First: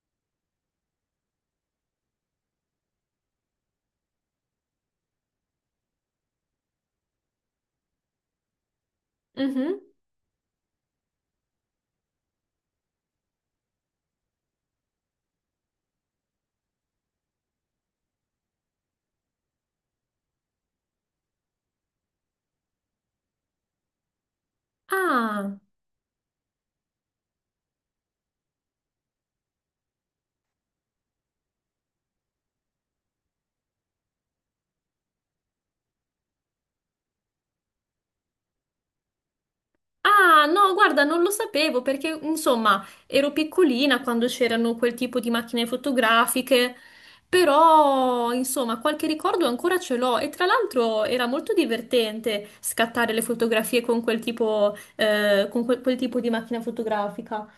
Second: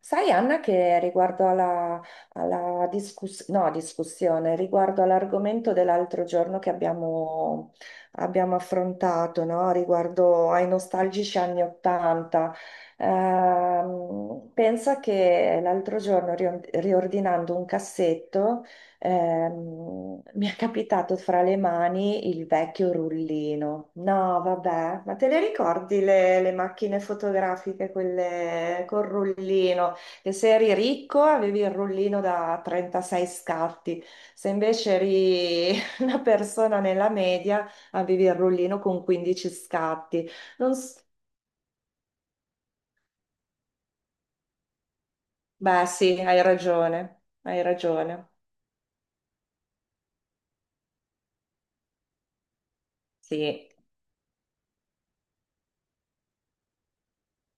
Sai, Anna, che riguardo alla discuss- no, discussione, riguardo all'argomento dell'altro giorno che abbiamo affrontato, no? Mhm. Riguardo ai nostalgici anni Ottanta, pensa che l'altro giorno, riordinando un cassetto, mi è capitato fra le mani il vecchio rullino. No, vabbè, ma te le Ah. ricordi le macchine fotografiche, quelle col rullino? Che se eri ricco avevi il rullino da 36 scatti, se invece eri una persona nella media avevi il rullino con 15 scatti. Ah, no, Non s- guarda, non lo sapevo perché, insomma, ero piccolina quando c'erano quel tipo di macchine Beh, sì, hai fotografiche, ragione, hai però, ragione. insomma, qualche ricordo ancora ce l'ho e tra l'altro era molto divertente scattare le Sì. fotografie con quel tipo, con quel tipo di macchina fotografica.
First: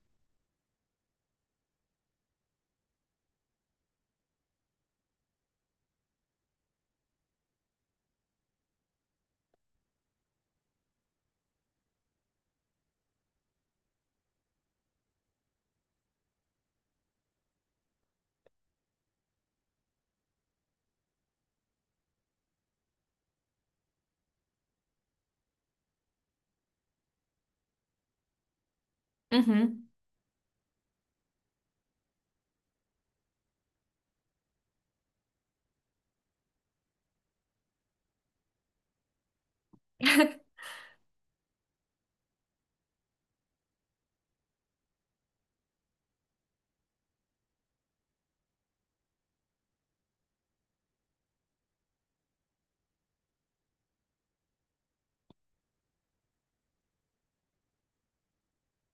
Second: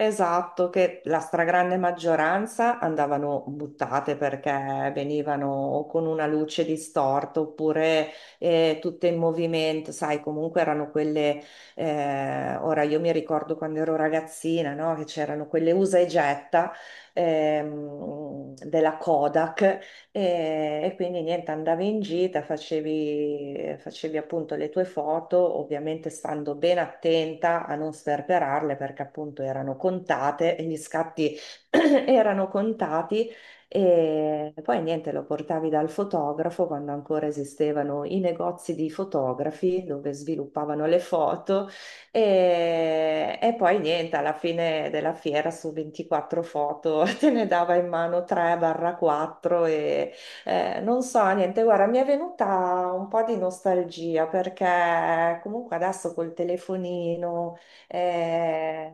Esatto, che la stragrande maggioranza andavano buttate perché venivano o con una luce distorta oppure tutte in movimento, sai, comunque erano quelle. Ora io mi ricordo quando ero ragazzina, no? Che c'erano quelle usa e getta della Kodak e quindi niente, andavi in gita, facevi appunto le tue foto, ovviamente stando ben attenta a non sperperarle perché appunto erano Mhm, contate e gli scatti erano contati. E poi niente, lo portavi dal fotografo quando ancora esistevano i negozi di fotografi dove sviluppavano le foto e poi niente, alla fine della fiera su 24 foto te ne dava in mano 3-4 e non so, niente, guarda, mi è venuta un po' di nostalgia perché comunque adesso col telefonino, eh,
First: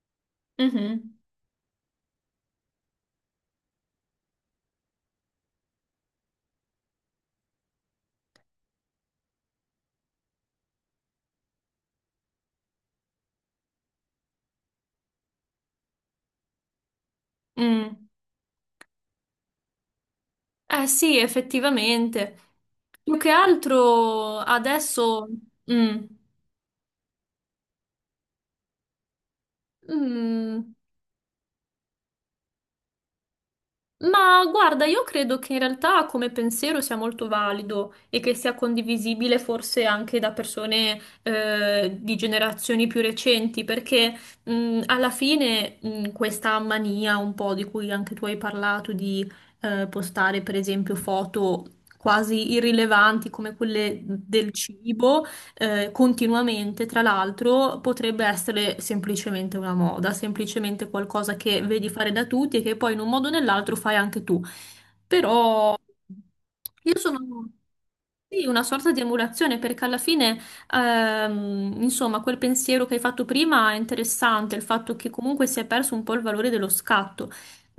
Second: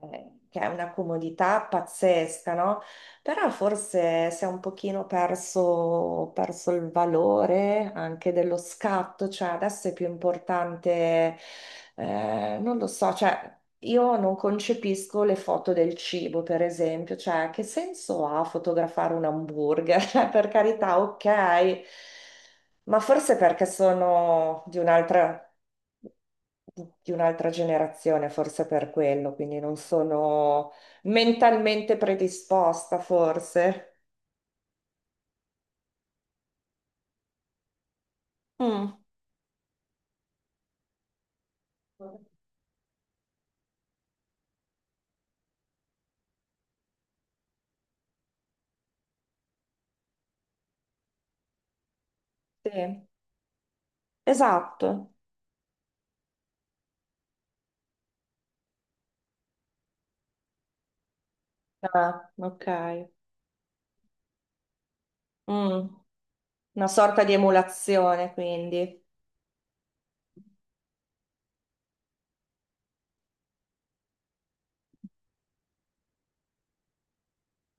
che è una mhm, comodità pazzesca, no? Però forse si è un pochino perso il valore anche dello scatto, cioè adesso è più importante, non lo so, cioè io non concepisco le foto del cibo, per esempio, cioè che mm. senso ha fotografare un hamburger? Cioè, per Eh carità, sì, ok, effettivamente. ma Più che forse perché altro sono di adesso. un'altra Mm. di un'altra generazione, forse per quello, quindi non sono Mm. mentalmente predisposta, forse. Ma guarda, io credo che in realtà come pensiero sia molto valido e che sia Mm. condivisibile forse anche da persone di generazioni più recenti, perché alla fine questa mania un po' di cui anche tu hai parlato, di postare per esempio foto quasi Sì, irrilevanti come quelle del esatto. cibo continuamente, tra l'altro, potrebbe essere semplicemente una moda, semplicemente qualcosa che vedi fare da Ah, tutti e ok. che poi in un modo o nell'altro fai anche tu. Però Mm. Una io sono sorta di emulazione, sì, una sorta di quindi. emulazione perché alla fine, insomma, quel pensiero che hai fatto prima è interessante, il fatto che comunque si è perso un po' il valore dello scatto.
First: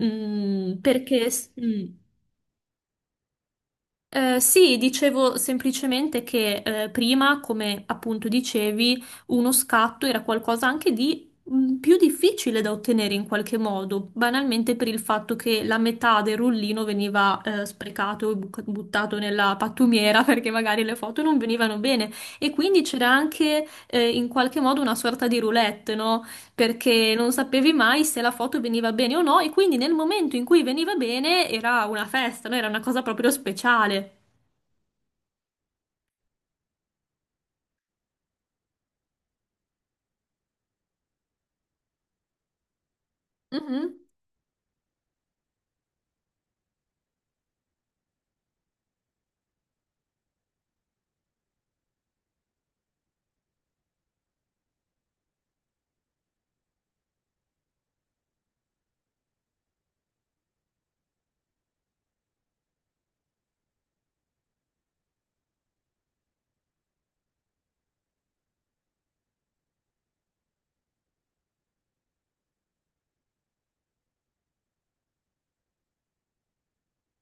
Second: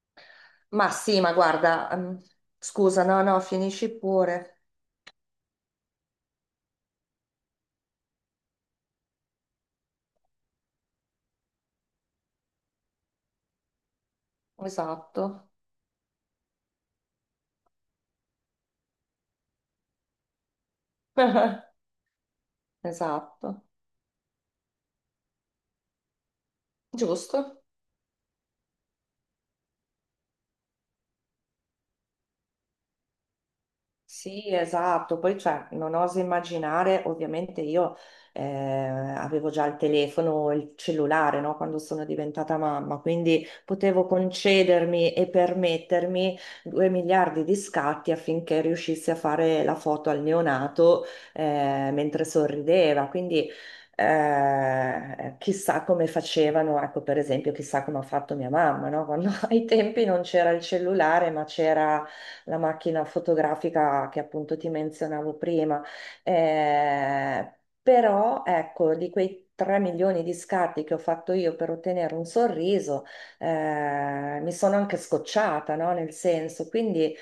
Mm, Ma sì, perché ma s- mm, guarda, scusa, no, no, finisci eh, pure. Sì, dicevo semplicemente che prima, come appunto dicevi, uno scatto era qualcosa anche di più difficile da ottenere in qualche modo, banalmente per il fatto Esatto. che la metà del rullino veniva sprecato e buttato nella pattumiera perché magari le foto non venivano bene e quindi c'era Esatto. anche in qualche modo una sorta di roulette, no? Perché non Giusto. sapevi mai se la foto veniva bene o no e quindi nel momento in cui veniva bene era una festa, no? Era una cosa proprio speciale. Sì, esatto, poi cioè, non oso immaginare, ovviamente io avevo già il telefono, il cellulare, no, quando sono diventata mamma, quindi Mhm. potevo concedermi e permettermi 2 miliardi di scatti affinché riuscissi a fare la foto al neonato mentre sorrideva, quindi chissà come facevano, ecco per esempio, chissà come ha fatto mia mamma, no? Quando ai tempi non c'era il cellulare, ma c'era la macchina fotografica che appunto ti menzionavo prima. Eh, Però ecco, di quei 3 milioni di scatti che ho fatto io per ottenere un sorriso, mi sono anche scocciata, no? Nel senso, quindi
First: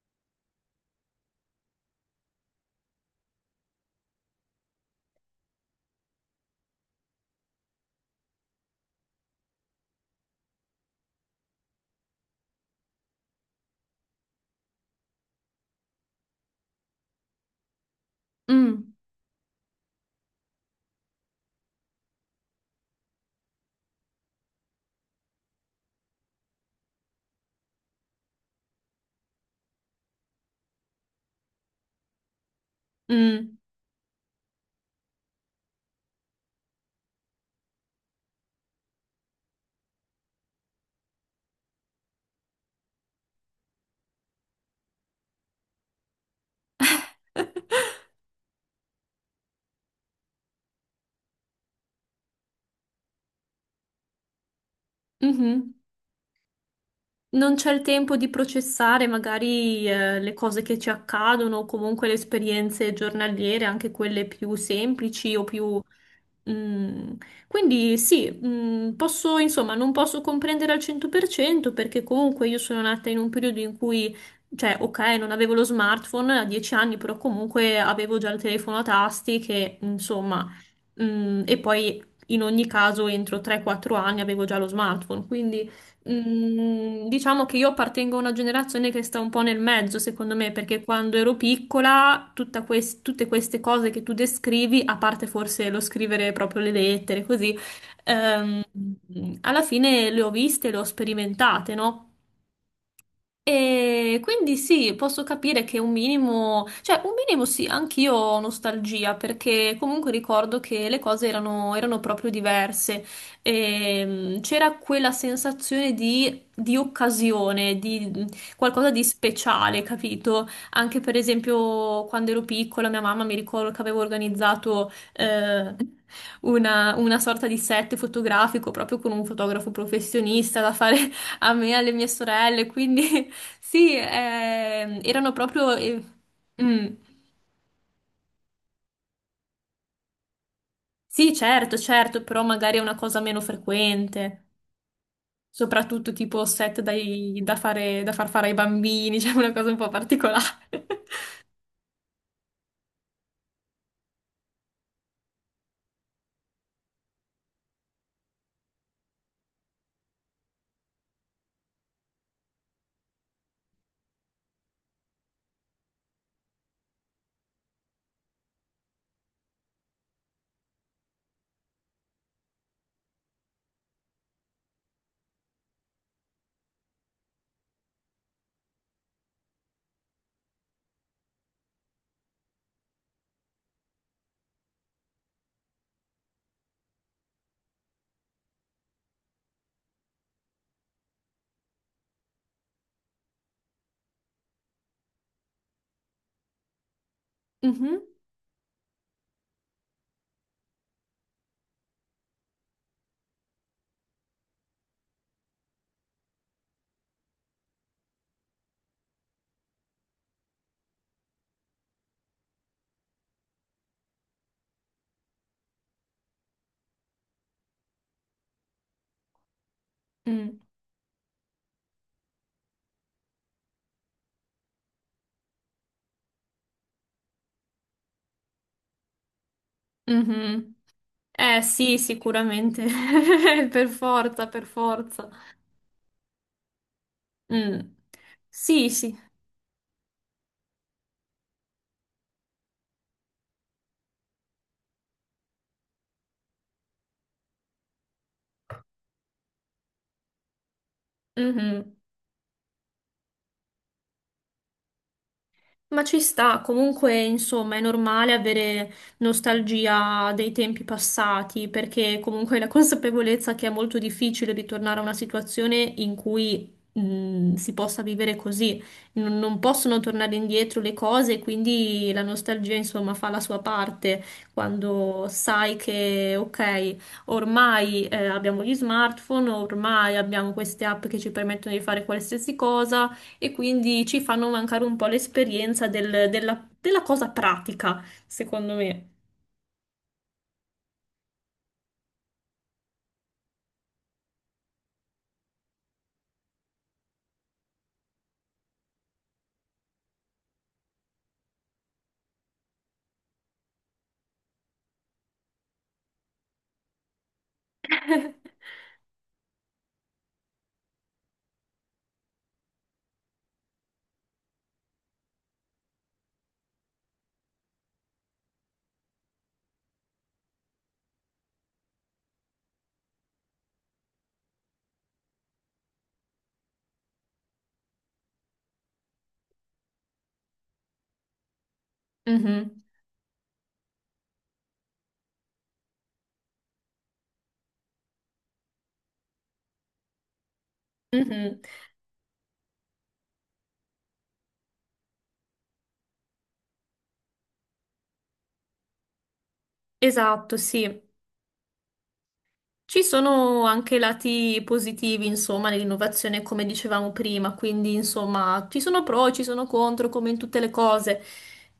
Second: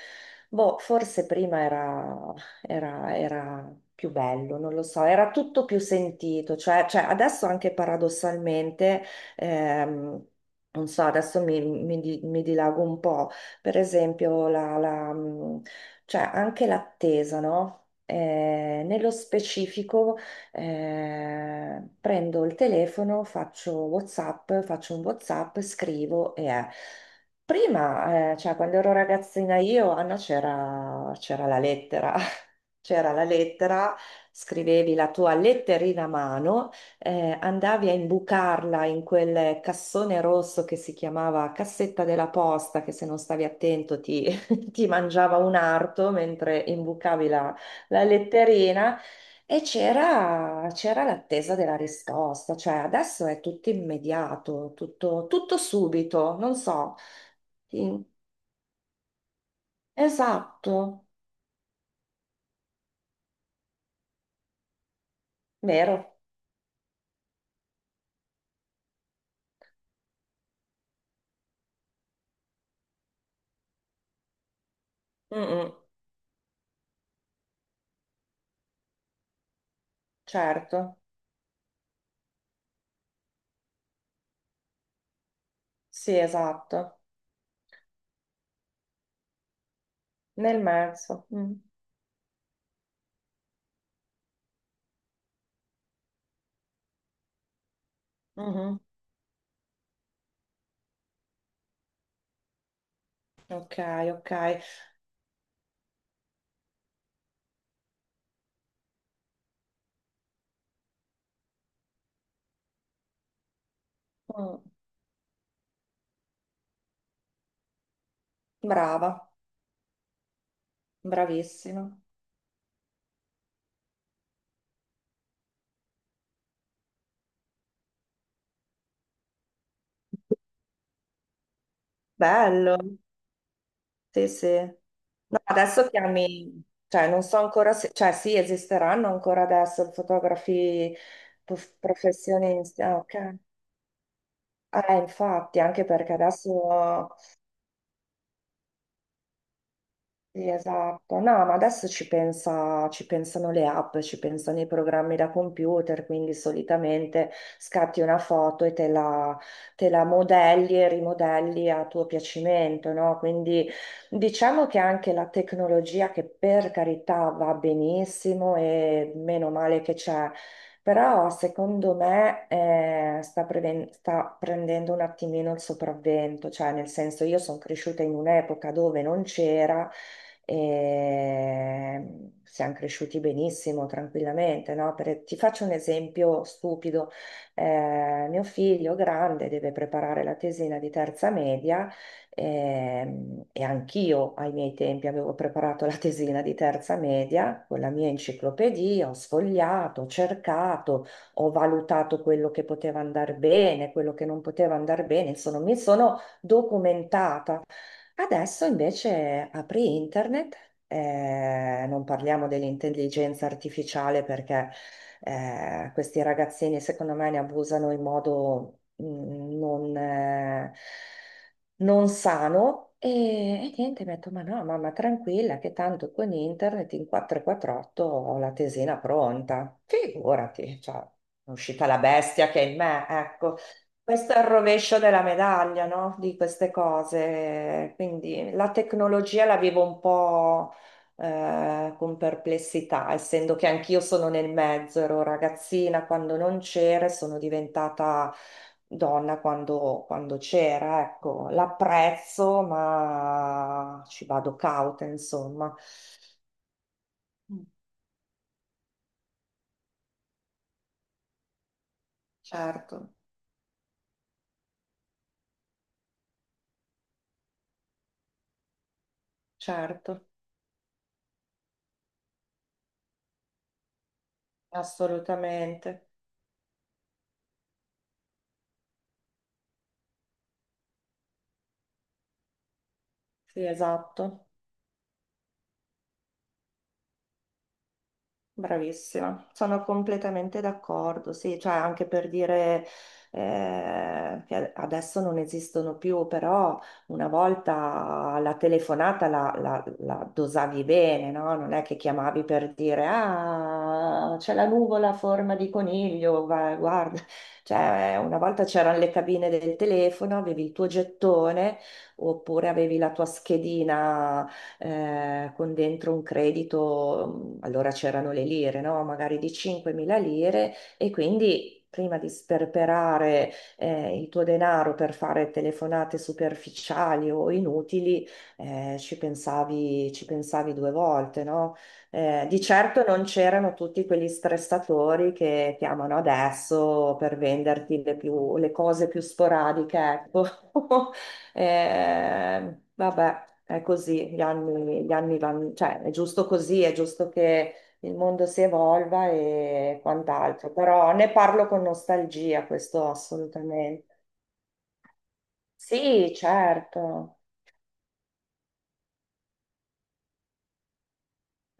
boh, forse prima era più bello, non lo so, era tutto più sentito, cioè, cioè, adesso anche paradossalmente, ehm, non so, adesso mi dilago un po', per esempio, cioè anche l'attesa, no? Mm. Nello specifico, prendo il telefono, faccio un WhatsApp, scrivo e è. Prima, cioè quando ero ragazzina io, Anna, c'era la lettera. C'era la Mm. lettera, scrivevi la tua letterina a mano, andavi a imbucarla in quel cassone rosso che si chiamava cassetta della posta, che se non stavi attento ti, ti mangiava un arto mentre imbucavi la, la letterina. E c'era l'attesa della risposta, cioè adesso è tutto immediato, tutto, tutto Mhm. subito, non so. Non c'è il Sì, tempo di processare magari le cose esatto, che ci accadono o comunque le esperienze giornaliere, anche quelle più semplici o più. vero. Mm, quindi sì, posso, insomma, non posso comprendere al 100% perché comunque io sono nata in un periodo in cui, cioè, ok, non Mm, avevo lo mm. smartphone a 10 anni, però comunque avevo già il telefono a tasti che, insomma, Certo. E poi in ogni caso entro 3-4 anni avevo già lo smartphone, quindi. Sì, esatto, Mm, diciamo che io appartengo a una generazione che sta un po' nel mezzo, secondo me, nel perché quando mezzo. ero Mm. piccola, tutta tutte queste cose che tu descrivi, a parte forse lo scrivere proprio le lettere, così, ehm, Mhm. alla fine le ho viste, le ho sperimentate, no? Ok, E ok. quindi sì, posso capire che un minimo, cioè un minimo sì, anch'io ho nostalgia perché comunque ricordo che le cose erano, erano proprio diverse. Ehm, Mm. c'era quella sensazione di occasione, di qualcosa di Brava, speciale, capito? Anche per bravissima. esempio quando ero piccola, mia mamma mi ricordo che avevo organizzato una, sorta di set fotografico proprio con un fotografo professionista da fare a me, e alle mie sorelle, Bello, quindi sì, sì, sì. Erano No, proprio... adesso eh, chiami, mm. cioè non so ancora se, cioè sì, esisteranno ancora adesso fotografi Sì, certo, certo, però magari è professionisti. una Ah, cosa ok. meno frequente, Infatti, anche soprattutto perché tipo set adesso da far fare ai bambini, cioè una cosa un po' sì, particolare. esatto. No, ma adesso ci pensano le app, ci pensano i programmi da computer, quindi solitamente scatti una foto e te la modelli e rimodelli a tuo piacimento, no? Quindi diciamo che anche la tecnologia, che per carità va benissimo e meno male che c'è, però secondo me sta prendendo un attimino il sopravvento, cioè nel senso io sono cresciuta in un'epoca dove non c'era e siamo cresciuti benissimo, tranquillamente, no? Per- ti faccio un esempio stupido. Mio figlio grande deve preparare la tesina di terza media e anch'io ai miei tempi avevo preparato la tesina di terza media con la Mhm, mia enciclopedia, ho sfogliato, ho cercato, ho valutato quello che poteva andare bene, quello che non poteva andare bene, insomma mi sono documentata. Adesso invece apri internet, non parliamo dell'intelligenza artificiale perché questi ragazzini secondo me ne abusano in modo non, mm, eh, non sano e niente, mi ha detto ma no, mamma tranquilla che tanto con internet in 448 ho la tesina pronta, mhm. figurati, cioè, è Eh uscita sì, la bestia che è in sicuramente, me, ecco. per Questo è il forza, per rovescio della forza. medaglia, no? Di queste cose. Mm. Quindi la Sì, sì. tecnologia la vivo un po' con perplessità, essendo che anch'io sono nel mezzo, ero ragazzina quando non c'era e sono diventata donna quando c'era. Ecco, Mhm. l'apprezzo, ma ci vado cauta, insomma. Ma ci sta, comunque, Mm. insomma, è normale avere nostalgia dei tempi passati, perché comunque la Certo, consapevolezza che è molto difficile ritornare a una situazione in cui si possa vivere così. Non possono certo, tornare indietro le cose, quindi la nostalgia, insomma, fa la sua parte quando sai assolutamente. che, ok, ormai abbiamo gli smartphone, ormai abbiamo queste app che ci permettono di fare qualsiasi cosa e Sì, quindi ci fanno esatto. mancare un po' l'esperienza della cosa pratica, secondo me. Bravissima, sono completamente d'accordo, sì, cioè anche per dire che adesso non esistono più, però una volta la telefonata la dosavi bene, no? Non è che chiamavi per dire ah, c'è la nuvola a forma di coniglio, guarda, cioè una volta c'erano le cabine del telefono, avevi il tuo gettone oppure avevi la tua schedina con dentro un credito, mm, allora c'erano le lire, no? Magari di 5.000 lire e quindi... Prima di sperperare il tuo denaro per fare telefonate superficiali o inutili, ci pensavi due volte, no? Di Mhm, certo non c'erano tutti quegli stressatori che chiamano adesso per venderti le cose più sporadiche, ecco. mhm. Vabbè. È così, gli anni vanno, cioè è giusto così, è giusto che il mondo si evolva e Esatto, quant'altro, sì. però ne parlo con nostalgia, Ci questo sono anche assolutamente. lati positivi, insomma, Sì, nell'innovazione, come dicevamo certo, prima, quindi, insomma, ci sono pro, ci sono contro, come in tutte le cose.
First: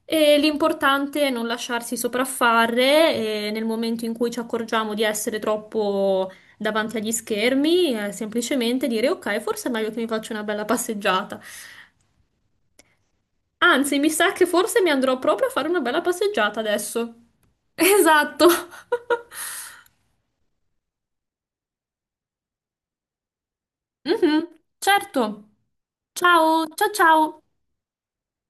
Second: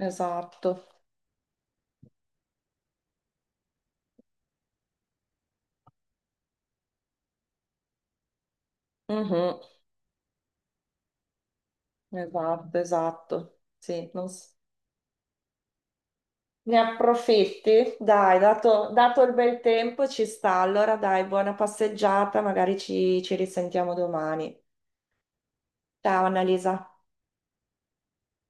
E esatto. l'importante è non lasciarsi sopraffare, e nel momento in cui ci accorgiamo di essere troppo davanti agli schermi, semplicemente dire ok, Mhm. forse è meglio che mi faccio una bella passeggiata. Esatto, esatto. Anzi, mi Sì. non sa che s- forse mi andrò proprio a fare una bella passeggiata Ne adesso. approfitti? Dai, Esatto. dato il bel tempo ci sta, allora dai, buona passeggiata, magari ci risentiamo Mhm, domani. certo. Ciao Ciao, Annalisa. ciao ciao.